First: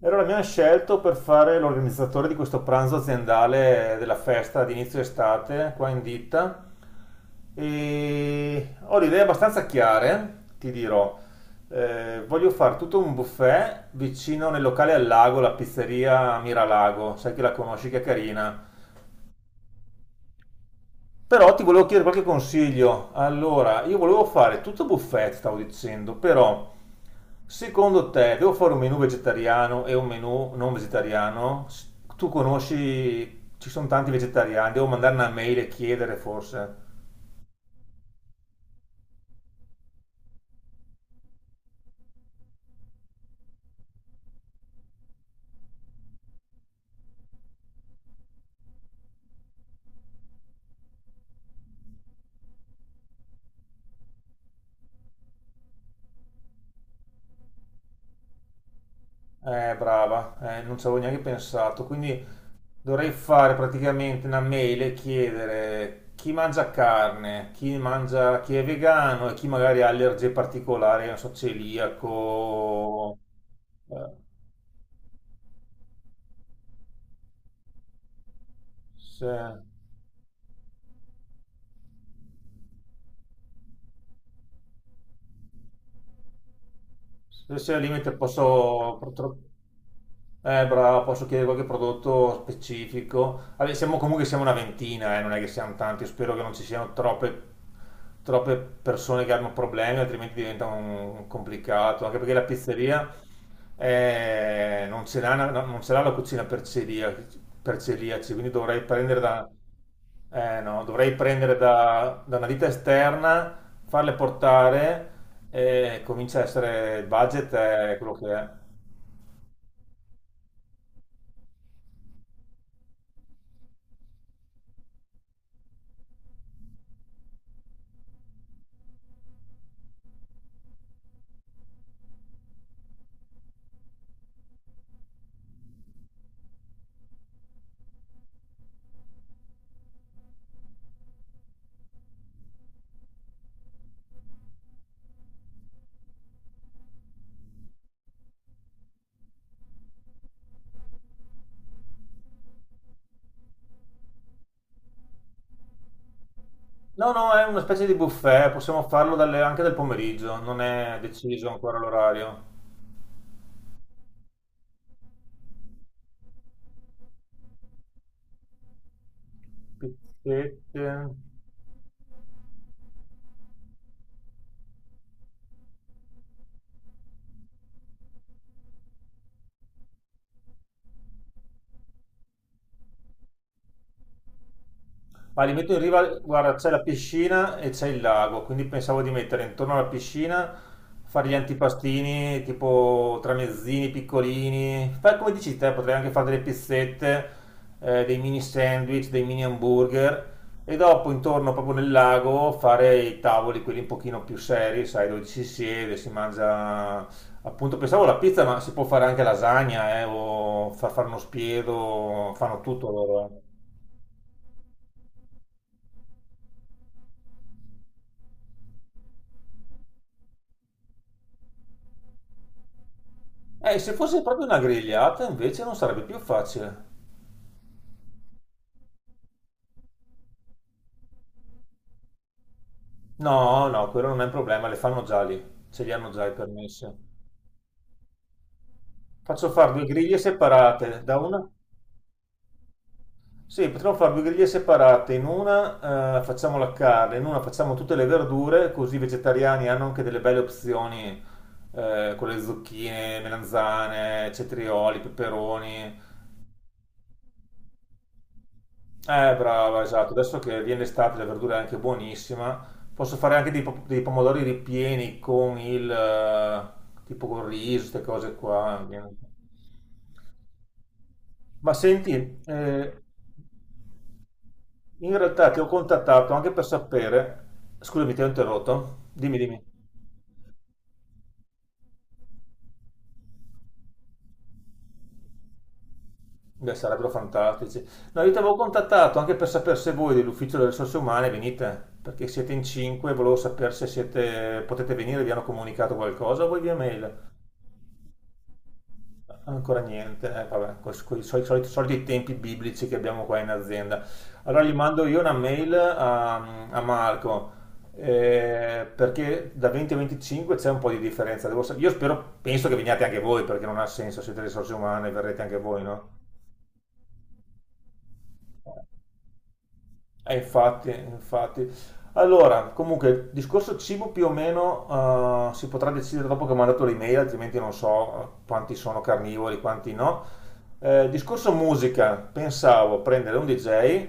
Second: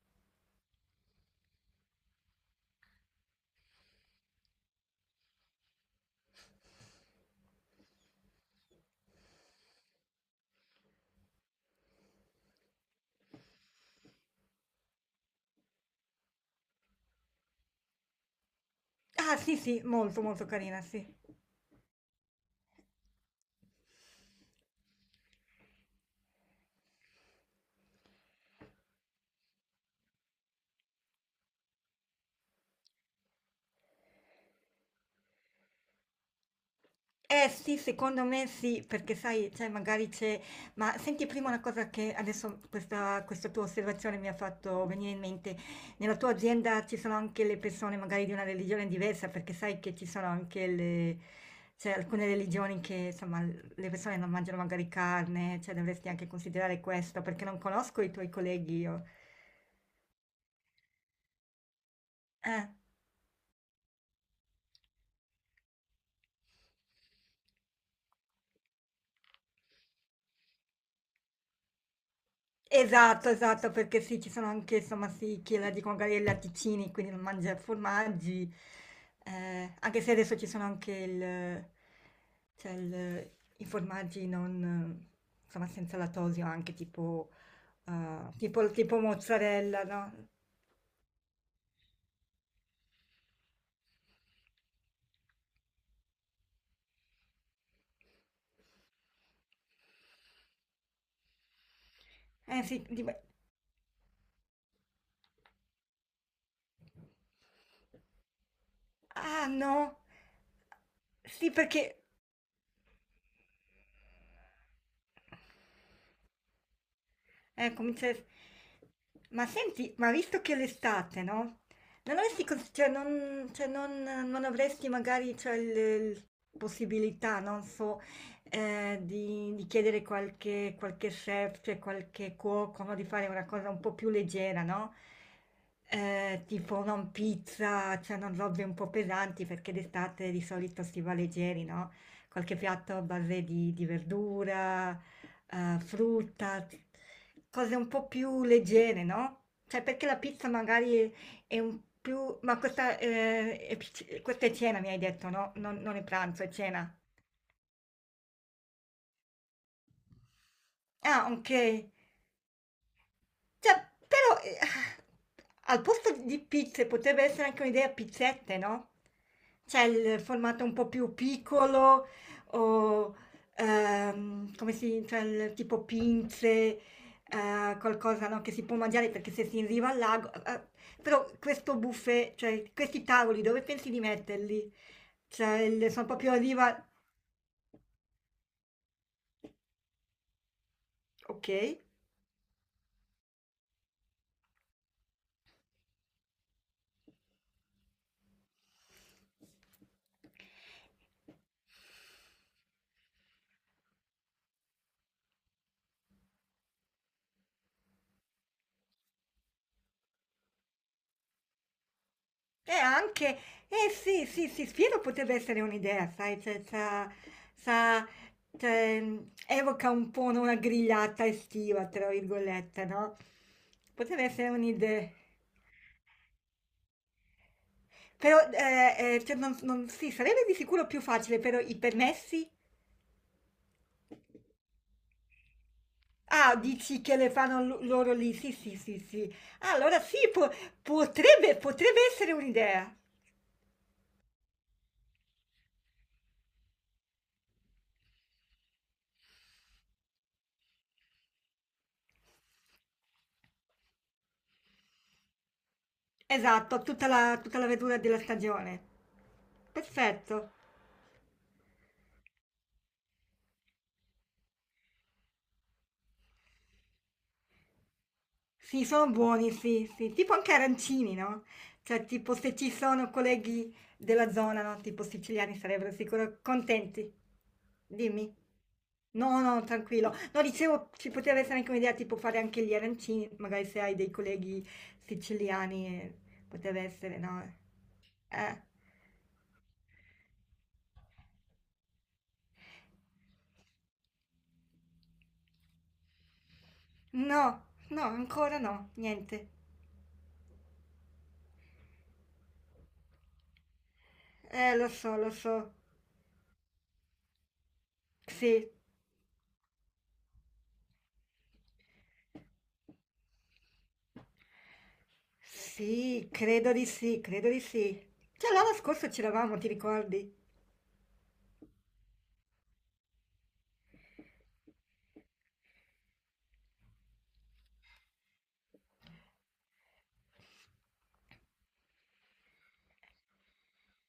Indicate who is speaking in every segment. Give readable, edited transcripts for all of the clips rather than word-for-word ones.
Speaker 1: E allora mi hanno scelto per fare l'organizzatore di questo pranzo aziendale della festa di inizio estate qua in ditta e ho le idee abbastanza chiare, ti dirò. Voglio fare tutto un buffet vicino nel locale al lago, la pizzeria Miralago, sai che la conosci, che è carina.
Speaker 2: Ah sì, sì, molto, molto carina, sì.
Speaker 1: Però ti volevo chiedere qualche consiglio. Allora, io volevo fare tutto buffet, stavo dicendo, però secondo te devo fare un menù vegetariano e un menù non vegetariano? Tu conosci, ci sono tanti vegetariani, devo mandare una mail e chiedere forse.
Speaker 2: Eh sì, secondo me sì, perché sai, cioè magari c'è. Ma senti prima una cosa che adesso questa tua osservazione mi ha fatto venire in mente. Nella tua azienda ci sono anche le persone magari di una religione diversa, perché sai che ci sono anche le. Cioè alcune religioni che insomma le persone non mangiano magari carne, cioè dovresti anche considerare questo, perché non conosco i tuoi colleghi io.
Speaker 1: Brava, non ci avevo neanche pensato, quindi
Speaker 2: Eh.
Speaker 1: dovrei fare praticamente una mail e chiedere chi mangia carne, chi mangia, chi è vegano e chi magari ha allergie particolari, non so, celiaco.
Speaker 2: Esatto, esatto, perché
Speaker 1: Eh,
Speaker 2: sì, ci sono anche, insomma, sì, chi la dicono magari i latticini, quindi non mangia formaggi,
Speaker 1: se,
Speaker 2: anche se adesso ci sono anche il, cioè il- i formaggi non, insomma, senza lattosio, anche tipo,
Speaker 1: se al limite
Speaker 2: tipo,
Speaker 1: posso.
Speaker 2: mozzarella, no?
Speaker 1: Bravo, posso chiedere qualche prodotto specifico? Vabbè, siamo una ventina, non è che siamo tanti. Io spero che non ci siano troppe persone che hanno problemi, altrimenti diventa un complicato. Anche perché la
Speaker 2: Eh sì,
Speaker 1: pizzeria
Speaker 2: tipo-
Speaker 1: non ce l'ha, non ce l'ha la cucina per celiaci, quindi dovrei prendere
Speaker 2: ah
Speaker 1: da,
Speaker 2: no,
Speaker 1: no, dovrei
Speaker 2: sì
Speaker 1: prendere
Speaker 2: perché.
Speaker 1: da una ditta esterna, farle portare, e comincia a essere, il budget
Speaker 2: Ecco, mi
Speaker 1: è quello che
Speaker 2: dice,
Speaker 1: è.
Speaker 2: ma senti, ma visto che è l'estate, no? Non avresti, cons- cioè, non- non avresti magari, cioè, il possibilità, non so, di chiedere qualche chef, cioè qualche cuoco, no? Di fare una cosa un po' più leggera, no? Tipo non pizza, cioè non robe un po' pesanti, perché d'estate di solito si va leggeri, no? Qualche piatto a base di verdura, frutta, cose un po' più leggere, no? Cioè, perché la pizza magari è un più. Ma questa, è, pic- questa è cena, mi hai detto, no? Non, non è pranzo, è cena.
Speaker 1: No, no, è una specie di buffet, possiamo farlo anche del pomeriggio, non è
Speaker 2: Ah,
Speaker 1: deciso
Speaker 2: ok.
Speaker 1: ancora l'orario.
Speaker 2: Cioè, però, al posto di pizze potrebbe essere anche un'idea pizzette, no? Cioè, il formato un
Speaker 1: Pizzette.
Speaker 2: po' più piccolo o, come si dice, il tipo pinze, qualcosa, no, che si può mangiare perché se si arriva al lago. Però questo buffet, cioè, questi tavoli, dove pensi di metterli?
Speaker 1: Ma li
Speaker 2: Cioè,
Speaker 1: metto in
Speaker 2: il-
Speaker 1: riva,
Speaker 2: sono proprio a
Speaker 1: guarda, c'è la
Speaker 2: riva.
Speaker 1: piscina e c'è il lago, quindi pensavo di mettere intorno alla piscina, fare gli
Speaker 2: Ok.
Speaker 1: antipastini, tipo tramezzini piccolini, fai come dici te, potrei anche fare delle pizzette, dei mini sandwich, dei mini hamburger, e dopo intorno proprio nel lago fare i tavoli, quelli un pochino più seri, sai, dove ci si siede, si mangia. Appunto, pensavo la pizza, ma si può fare anche lasagna, o far fare uno spiedo, fanno
Speaker 2: E
Speaker 1: tutto loro.
Speaker 2: anche
Speaker 1: eh.
Speaker 2: eh sì, sì, sì, Spiro potrebbe essere un'idea, sai, cioè, c'ha- sa- cioè, evoca un po' no, una grigliata estiva, tra virgolette, no?
Speaker 1: Se fosse
Speaker 2: Potrebbe
Speaker 1: proprio
Speaker 2: essere
Speaker 1: una
Speaker 2: un'idea.
Speaker 1: grigliata invece non sarebbe più facile.
Speaker 2: Però, cioè, non, non- sì, sarebbe di sicuro più facile, però i permessi?
Speaker 1: No, no, quello non è un problema, le fanno già lì, ce li hanno già i
Speaker 2: Ah,
Speaker 1: permessi.
Speaker 2: dici che le fanno lo- loro lì, sì, sì, sì, sì.
Speaker 1: Faccio fare
Speaker 2: Ah,
Speaker 1: due
Speaker 2: allora sì,
Speaker 1: griglie
Speaker 2: po-
Speaker 1: separate, da una.
Speaker 2: potrebbe, potrebbe essere un'idea.
Speaker 1: Sì, potremmo fare due griglie separate, in una facciamo la carne, in una facciamo tutte le verdure, così i vegetariani hanno anche delle belle opzioni, con le zucchine, melanzane, cetrioli, peperoni.
Speaker 2: Esatto, tutta la verdura della stagione.
Speaker 1: Brava, esatto. Adesso
Speaker 2: Perfetto.
Speaker 1: che viene l'estate, la verdura è anche buonissima. Posso fare anche dei pomodori ripieni con il, tipo con riso, queste cose
Speaker 2: Sì,
Speaker 1: qua.
Speaker 2: sono buoni, sì, sì, tipo anche arancini, no?
Speaker 1: Ma
Speaker 2: Cioè,
Speaker 1: senti,
Speaker 2: tipo se ci sono colleghi della zona, no? Tipo
Speaker 1: in realtà
Speaker 2: siciliani
Speaker 1: ti ho
Speaker 2: sarebbero
Speaker 1: contattato
Speaker 2: sicuro
Speaker 1: anche per
Speaker 2: contenti.
Speaker 1: sapere. Scusami, ti ho
Speaker 2: Dimmi.
Speaker 1: interrotto. Dimmi,
Speaker 2: No,
Speaker 1: dimmi.
Speaker 2: no, tranquillo. No, dicevo, ci poteva essere anche un'idea tipo fare anche gli arancini, magari se hai dei colleghi siciliani,
Speaker 1: Beh,
Speaker 2: poteva
Speaker 1: sarebbero
Speaker 2: essere, no?
Speaker 1: fantastici. No, io ti avevo
Speaker 2: Eh.
Speaker 1: contattato anche per sapere se voi dell'Ufficio delle Risorse Umane venite, perché siete in cinque, volevo sapere se siete, potete venire, vi hanno comunicato qualcosa, voi via mail.
Speaker 2: No, no, ancora no, niente.
Speaker 1: Ancora niente, vabbè, con i soliti, soliti tempi biblici che abbiamo qua in azienda. Allora gli
Speaker 2: Lo
Speaker 1: mando
Speaker 2: so,
Speaker 1: io
Speaker 2: lo
Speaker 1: una
Speaker 2: so.
Speaker 1: mail a Marco,
Speaker 2: Sì.
Speaker 1: perché da 20 a 25 c'è un po' di differenza. Io spero, penso che veniate anche voi, perché non ha senso, siete risorse umane, verrete anche voi, no?
Speaker 2: Sì, credo di sì, credo di sì. Già l'anno scorso c'eravamo, ti ricordi?
Speaker 1: Infatti, infatti. Allora, comunque, il discorso cibo più o meno, si potrà decidere dopo che ho mandato l'email, altrimenti non so, quanti sono carnivori, quanti no. Discorso musica, pensavo prendere un DJ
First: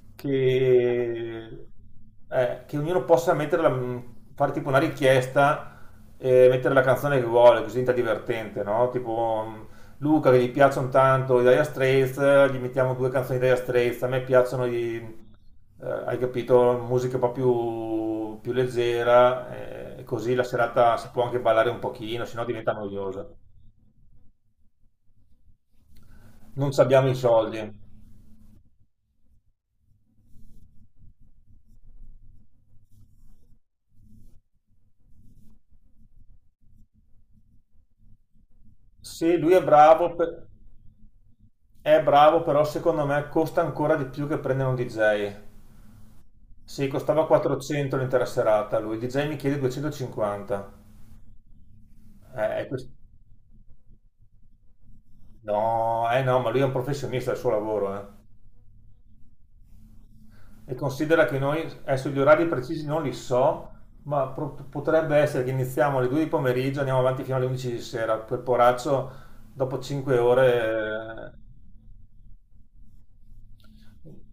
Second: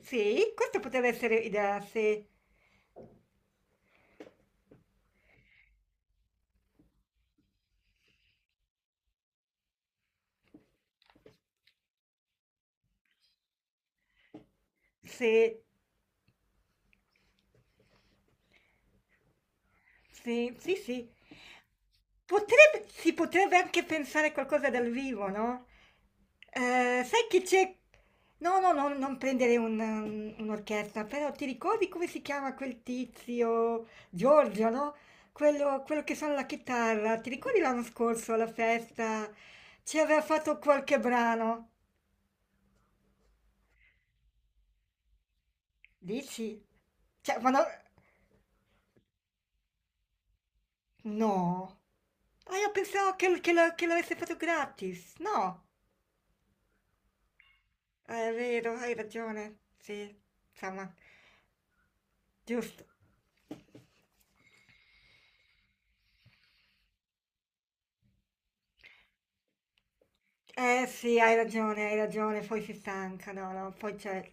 Speaker 2: Sì, questa poteva essere
Speaker 1: che,
Speaker 2: idea, sì.
Speaker 1: che ognuno possa fare tipo una richiesta e mettere la canzone che vuole, così diventa divertente, no? Tipo Luca, che gli piacciono tanto i Dire Straits, gli mettiamo due canzoni di Dire Straits. A me piacciono i
Speaker 2: Sì.
Speaker 1: hai capito, musica un po' più leggera, così la
Speaker 2: Sì, sì,
Speaker 1: serata
Speaker 2: sì.
Speaker 1: si può anche ballare un pochino, sennò diventa
Speaker 2: Potrebbe si
Speaker 1: noiosa.
Speaker 2: potrebbe anche pensare a qualcosa dal vivo, no,
Speaker 1: Non ci abbiamo i
Speaker 2: sai che
Speaker 1: soldi.
Speaker 2: c'è no, no, no, non prendere un un'orchestra, però ti ricordi come si chiama quel tizio, Giorgio, no, quello che suona la chitarra, ti ricordi l'anno scorso alla festa,
Speaker 1: Se lui è
Speaker 2: ci
Speaker 1: bravo,
Speaker 2: aveva fatto qualche brano?
Speaker 1: è bravo, però secondo me costa ancora di più che prendere un DJ.
Speaker 2: Dici?
Speaker 1: Sì, costava
Speaker 2: Cioè, ma no.
Speaker 1: 400 l'intera serata, lui il DJ mi chiede 250.
Speaker 2: No.
Speaker 1: Eh,
Speaker 2: Ah,
Speaker 1: è
Speaker 2: io
Speaker 1: quest-
Speaker 2: pensavo che lo- che l'avesse fatto gratis.
Speaker 1: No,
Speaker 2: No.
Speaker 1: no, ma lui è un professionista del suo lavoro.
Speaker 2: È vero, hai ragione. Sì,
Speaker 1: E
Speaker 2: insomma,
Speaker 1: considera che noi, adesso gli orari precisi
Speaker 2: giusto.
Speaker 1: non li so, ma potrebbe essere che iniziamo alle 2 di pomeriggio, andiamo avanti fino alle 11 di sera, per poraccio dopo 5
Speaker 2: Eh sì,
Speaker 1: ore
Speaker 2: hai ragione, hai ragione. Poi si stanca, no, no. Poi
Speaker 1: eh,
Speaker 2: cioè,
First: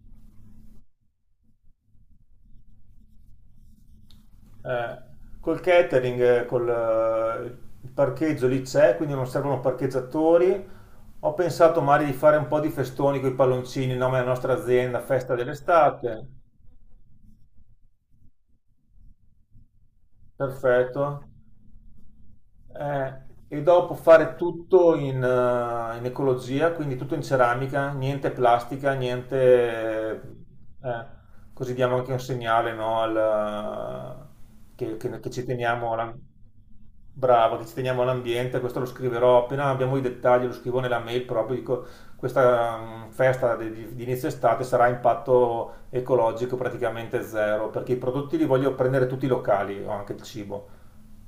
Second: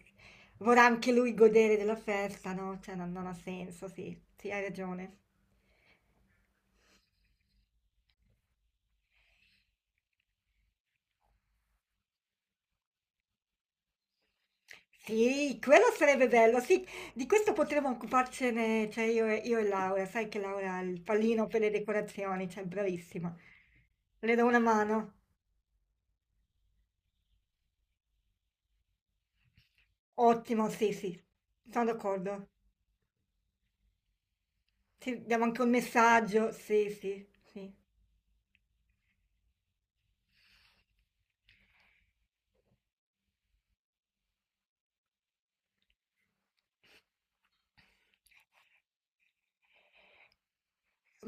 Speaker 2: vorrà anche lui godere della festa, no? Cioè, non, non ha senso, sì. Sì, hai
Speaker 1: eh,
Speaker 2: ragione.
Speaker 1: col catering, col il parcheggio lì c'è, quindi non servono parcheggiatori. Ho pensato magari di fare un po' di festoni con i palloncini, in nome della nostra azienda, festa
Speaker 2: Sì, quello
Speaker 1: dell'estate.
Speaker 2: sarebbe bello, sì, di questo potremmo occuparcene, cioè io e Laura, sai che Laura ha il
Speaker 1: Perfetto.
Speaker 2: pallino per le decorazioni, cioè
Speaker 1: Eh,
Speaker 2: bravissima.
Speaker 1: e dopo fare
Speaker 2: Le do una
Speaker 1: tutto
Speaker 2: mano,
Speaker 1: in ecologia, quindi tutto in ceramica, niente plastica, niente.
Speaker 2: ottimo, sì,
Speaker 1: eh,
Speaker 2: sì,
Speaker 1: Così
Speaker 2: sono
Speaker 1: diamo anche un
Speaker 2: d'accordo.
Speaker 1: segnale, no, al-
Speaker 2: Sì,
Speaker 1: che ci
Speaker 2: diamo anche un
Speaker 1: teniamo alla-
Speaker 2: messaggio, sì, sì,
Speaker 1: bravo, che
Speaker 2: sì.
Speaker 1: ci teniamo all'ambiente, questo lo scriverò, appena abbiamo i dettagli lo scrivo nella mail proprio, dico questa festa di inizio estate sarà a impatto ecologico praticamente zero, perché i prodotti li voglio prendere tutti locali, o anche il cibo.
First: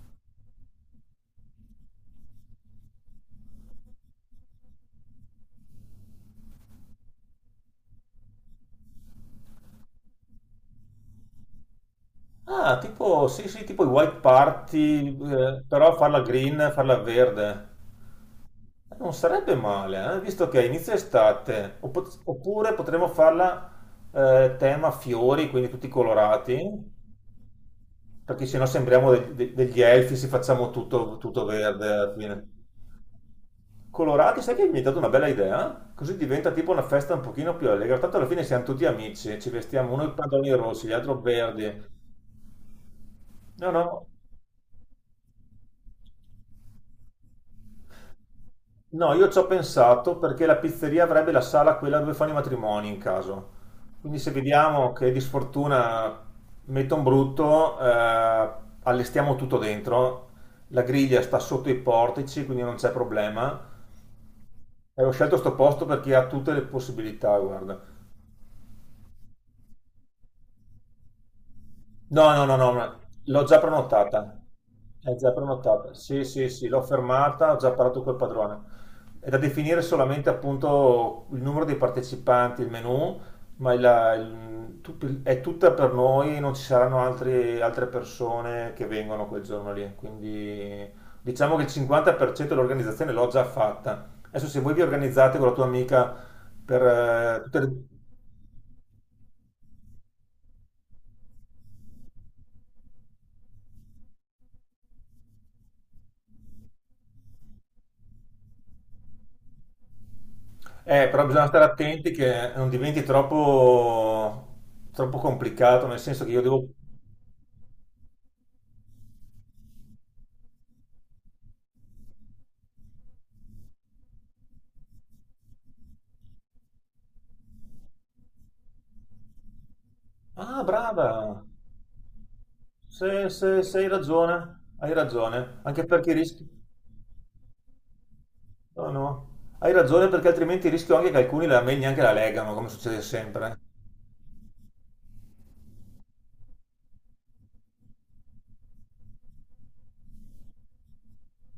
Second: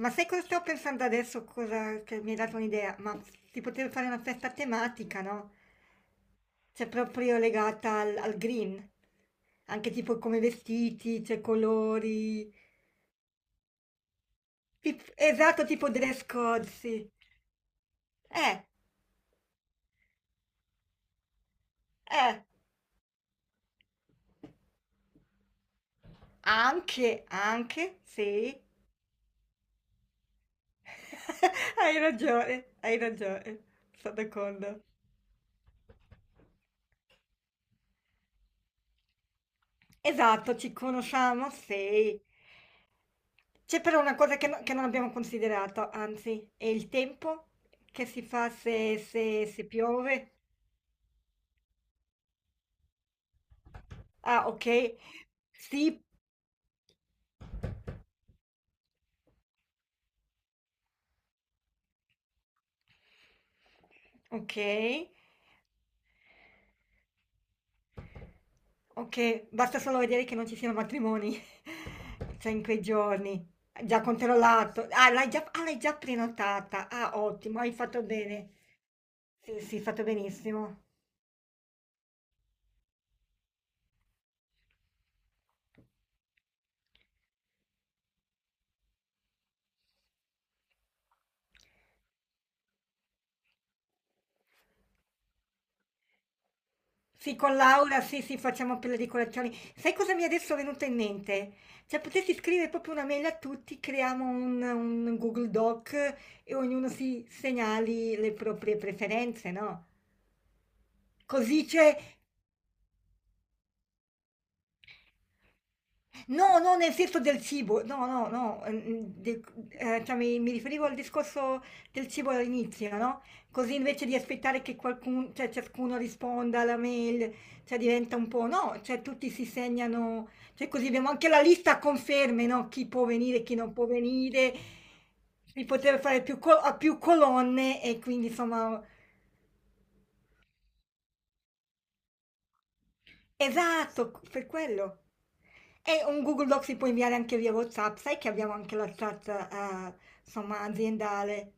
Speaker 2: Ma sai cosa stavo pensando adesso? Cosa che mi hai dato un'idea? Ma si poteva fare una festa tematica, no? Cioè proprio legata al green, anche tipo come vestiti, cioè colori.
Speaker 1: Ah, tipo, sì, sì, tipo i white party,
Speaker 2: Tip- esatto, tipo
Speaker 1: però farla
Speaker 2: dress code,
Speaker 1: green, farla
Speaker 2: sì.
Speaker 1: verde.
Speaker 2: Eh,
Speaker 1: Non sarebbe male, visto che è inizio estate.
Speaker 2: eh,
Speaker 1: Oppure potremmo farla tema fiori, quindi tutti colorati,
Speaker 2: anche, anche,
Speaker 1: perché
Speaker 2: sì.
Speaker 1: sennò sembriamo degli elfi se facciamo tutto, tutto verde alla fine.
Speaker 2: Hai ragione, sono
Speaker 1: Colorati, sai che mi
Speaker 2: d'accordo.
Speaker 1: hai dato una bella idea? Così diventa tipo una festa un pochino più allegra. Tanto alla fine siamo tutti amici, ci vestiamo uno i pantaloni
Speaker 2: Esatto, ci
Speaker 1: rossi, gli altri
Speaker 2: conosciamo,
Speaker 1: verdi.
Speaker 2: sì.
Speaker 1: No,
Speaker 2: C'è però
Speaker 1: no.
Speaker 2: una cosa che, no- che non abbiamo considerato, anzi, è il tempo che si fa se,
Speaker 1: No, io ci
Speaker 2: se-
Speaker 1: ho
Speaker 2: se
Speaker 1: pensato
Speaker 2: piove.
Speaker 1: perché la pizzeria avrebbe la sala quella dove fanno i matrimoni in caso. Quindi se
Speaker 2: Ah,
Speaker 1: vediamo
Speaker 2: ok.
Speaker 1: che di
Speaker 2: Sì,
Speaker 1: sfortuna metto un brutto, allestiamo tutto dentro. La griglia sta sotto i portici, quindi non c'è problema.
Speaker 2: ok.
Speaker 1: E ho scelto sto posto perché ha tutte le possibilità, guarda.
Speaker 2: Ok, basta solo vedere che non ci siano matrimoni,
Speaker 1: No, no,
Speaker 2: cioè
Speaker 1: no,
Speaker 2: in
Speaker 1: no,
Speaker 2: quei
Speaker 1: ma l'ho
Speaker 2: giorni.
Speaker 1: già
Speaker 2: Già
Speaker 1: prenotata.
Speaker 2: controllato.
Speaker 1: È già
Speaker 2: Ah, l'hai
Speaker 1: prenotata.
Speaker 2: già
Speaker 1: Sì, sì, sì, l'ho
Speaker 2: prenotata. Ah,
Speaker 1: fermata, ho
Speaker 2: ottimo,
Speaker 1: già
Speaker 2: hai
Speaker 1: parlato
Speaker 2: fatto
Speaker 1: col
Speaker 2: bene.
Speaker 1: padrone. È da
Speaker 2: Sì, sì, hai
Speaker 1: definire
Speaker 2: fatto
Speaker 1: solamente
Speaker 2: benissimo.
Speaker 1: appunto il numero dei partecipanti, il menù, ma è tutta per noi, non ci saranno altre persone che vengono quel giorno lì. Quindi diciamo che il 50% dell'organizzazione l'ho già fatta. Adesso se voi vi organizzate con la tua amica per
Speaker 2: Sì, con
Speaker 1: tutte le.
Speaker 2: Laura, sì, sì, facciamo per le decorazioni. Sai cosa mi è adesso venuto in mente? Cioè, potresti scrivere proprio una mail a tutti, creiamo un Google Doc e ognuno si segnali le proprie preferenze, no?
Speaker 1: Però bisogna stare
Speaker 2: Così c'è
Speaker 1: attenti che non diventi troppo, troppo complicato, nel senso che io
Speaker 2: no,
Speaker 1: devo.
Speaker 2: no, nel senso del cibo, no, no, no, de- cioè mi riferivo al discorso del cibo all'inizio, no? Così invece di aspettare che qualcuno, cioè ciascuno risponda alla mail, cioè diventa un po', no, cioè tutti si segnano,
Speaker 1: Ah,
Speaker 2: cioè così abbiamo anche la
Speaker 1: brava!
Speaker 2: lista a conferme, no? Chi può
Speaker 1: Se,
Speaker 2: venire, chi
Speaker 1: se-
Speaker 2: non
Speaker 1: se hai
Speaker 2: può
Speaker 1: ragione,
Speaker 2: venire,
Speaker 1: hai ragione,
Speaker 2: di
Speaker 1: anche
Speaker 2: poter
Speaker 1: perché
Speaker 2: fare più,
Speaker 1: rischi.
Speaker 2: col- a più colonne e quindi insomma.
Speaker 1: No, no, hai ragione perché altrimenti rischio anche che alcuni la meglio neanche la legano, come succede sempre.
Speaker 2: Esatto, per quello. E un Google Doc si può inviare anche via WhatsApp, sai che abbiamo anche la chat, insomma, aziendale.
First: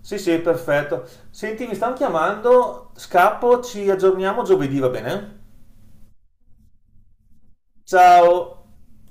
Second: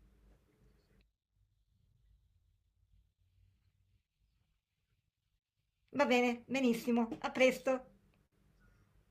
Speaker 1: Sì, sì, perfetto. Senti, mi stanno chiamando, scappo, ci aggiorniamo giovedì, va bene?
Speaker 2: Va bene, benissimo, a presto.
Speaker 1: Ciao!